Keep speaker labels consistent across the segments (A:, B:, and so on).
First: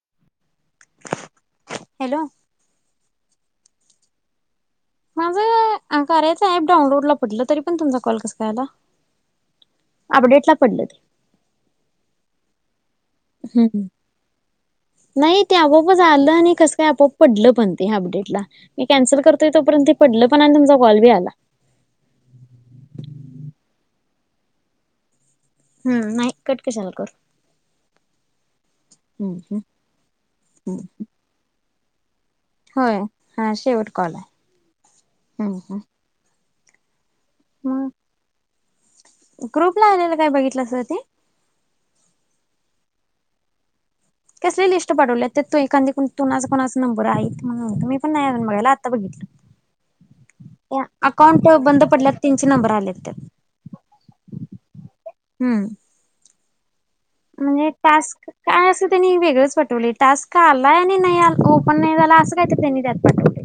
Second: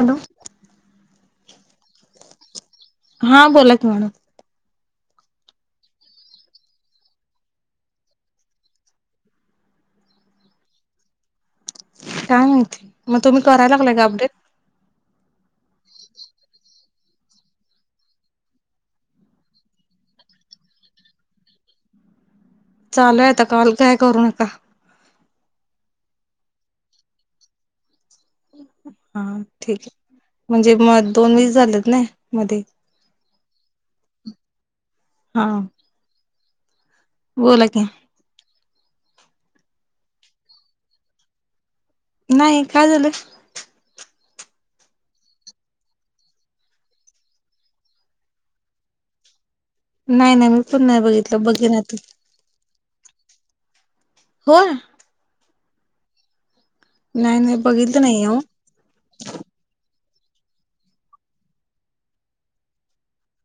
A: Hello.
B: Hello,
A: हा बोला की मॅडम.
B: माझं कार्याचं ऍप डाउनलोडला पडलं तरी पण तुमचा कॉल कस काय आला. अपडेटला पडलं ते.
A: काय माहिती. म तुम्ही करायला
B: हम्म
A: लागलाय का अपडेट?
B: नाही ते आपोपच आलं आणि कसं काय आपोआप पडलं पण ते अपडेटला मी कॅन्सल करतोय तोपर्यंत ते पडलं पण आणि तुमचा कॉल बी आला.
A: चालूयता काॅल काय करू नका.
B: हम्म नाही कट कशाला करु.
A: हा ठीक आहे म्हणजे
B: हम्म.
A: म दोन वीस झाले त नाही.
B: होय हा शेवट कॉल आहे,
A: हा
B: हम्म हम्म.
A: बोला की.
B: मग ग्रुपला आलेला काय बघितलं अस ते?
A: नाही काय झालं.
B: कसले लिस्ट पाठवले एखादी तुणाचा कोणाचा नंबर आहे म्हणून म्हणत मी पण नाही अजून बघायला आत्ता बघितलं.
A: नाही नाही मी पण नाही बघितलं
B: अकाउंट
A: बघेन
B: बंद
A: आता.
B: पडल्यात त्यांचे नंबर आलेत त्यात.
A: होय.
B: हम्म
A: नाही नाही
B: म्हणजे
A: बघितलं नाही
B: तास्क
A: अहो
B: काय असं त्यांनी वेगळंच पाठवलं. टास् का आलाय आणि नाही आ ओपन नाही झाला असं काहीत त्यांनी त्यात पाठवठ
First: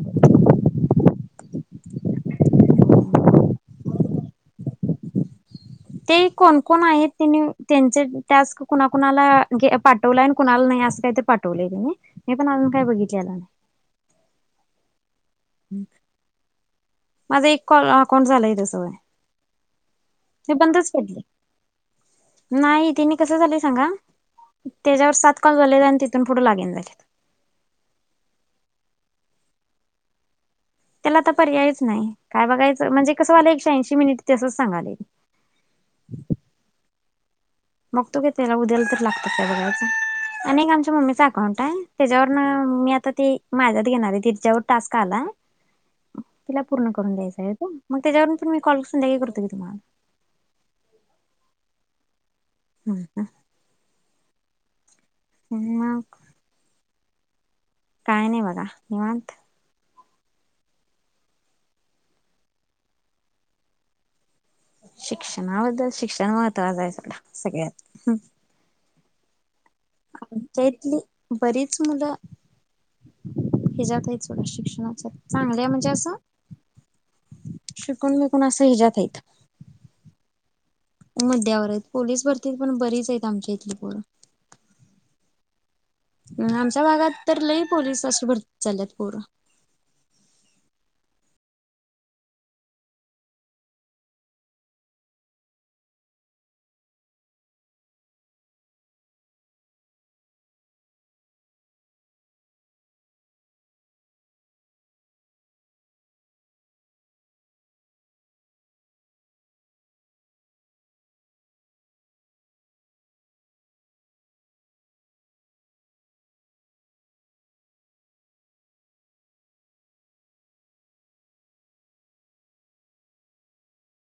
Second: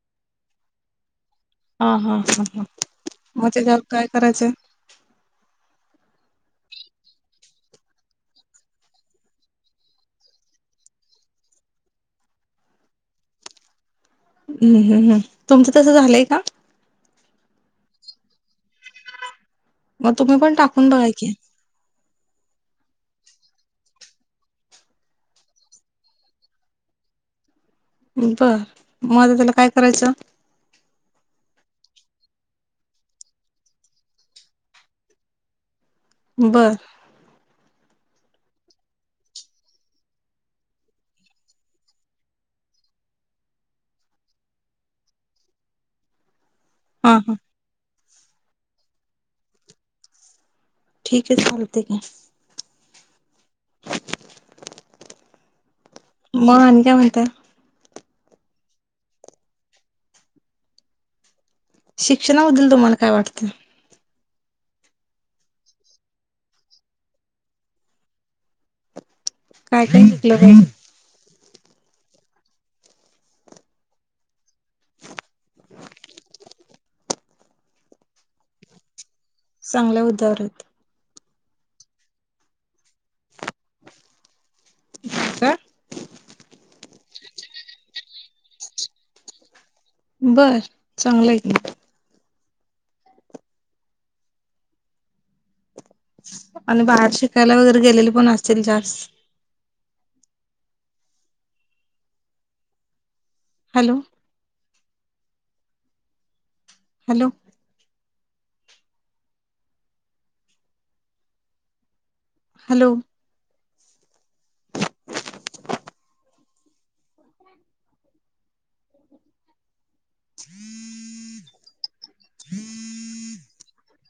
A: हा हा हा हा मजे जाल काय करायचंय.
B: ते कोण कोण आहेत त्यांनी त्यांच त्यास कुणाकुणाला पाठवलं आहे. कुणाला नाही अस काही ते पाठवले त्यांने मी पण अजून काही बघितलेलं नाही.
A: हम् हम हम तुमचं तसं झालंय का.
B: माझा एक कॉ अकाउंट झालाय त्यासय
A: मग तुम्ही पण टाकून बघाय क
B: तिने कसं झालं सांगा त्याच्यावर सात कॉल झाले आणि तिथून पुढे लागेन झालेत.
A: बर मझ त्याला काय करायचं.
B: त्याला आता पर्यायच नाही काय बघायचं म्हणजे कसं वालं एकश ऐंशी मिनिट तसच सांगाले.
A: बरं.
B: बघ तो ग त्याला उद्याला तर लागत का बघयच आणि एक आमच्या मम्मीचा अकाउंट आहे. त्याच्यावरून मी आता तेी माझ्यात घेणार आहे तिच्यावर टास्क आला. तिला पूर्ण
A: हा
B: करून
A: हा
B: द्यायचं आहे. मग त्याच्यावरून प मी कॉल कत कधन
A: ठीक आहे चालते का.
B: अच् का ह
A: मग आणि काय माहत
B: काय नाही बघा निमत
A: शिक्षणा होद्दल तुम्हाला काय वाटत.
B: शिक्षणाबद्दल शिक्षण महत्वाचं आहे. सगळं सगळ्यात
A: काय काय शिकलं
B: आमच्या
A: का.
B: इथली बरीच मुलं हच्यात आहेत थोड्या शिक्षणाच्या चांगल्या म्हणजे असं शिकून विकून असं हजत आहेत.
A: चांगल्या उदावरत
B: मध्यावर आहेत पोलीस भरती पण बरीच आहेत आमच्या इथली पर
A: का
B: आमच्या भागात तर लई पोलीस अे भरती चाल्यात पोरं
A: बर चांगलं ग आणि बाहेर शिकायला वगैरे गेलेले पण असतील जास्त हॅलो हॅलो हॅलो हम्म हम्म [inaudible]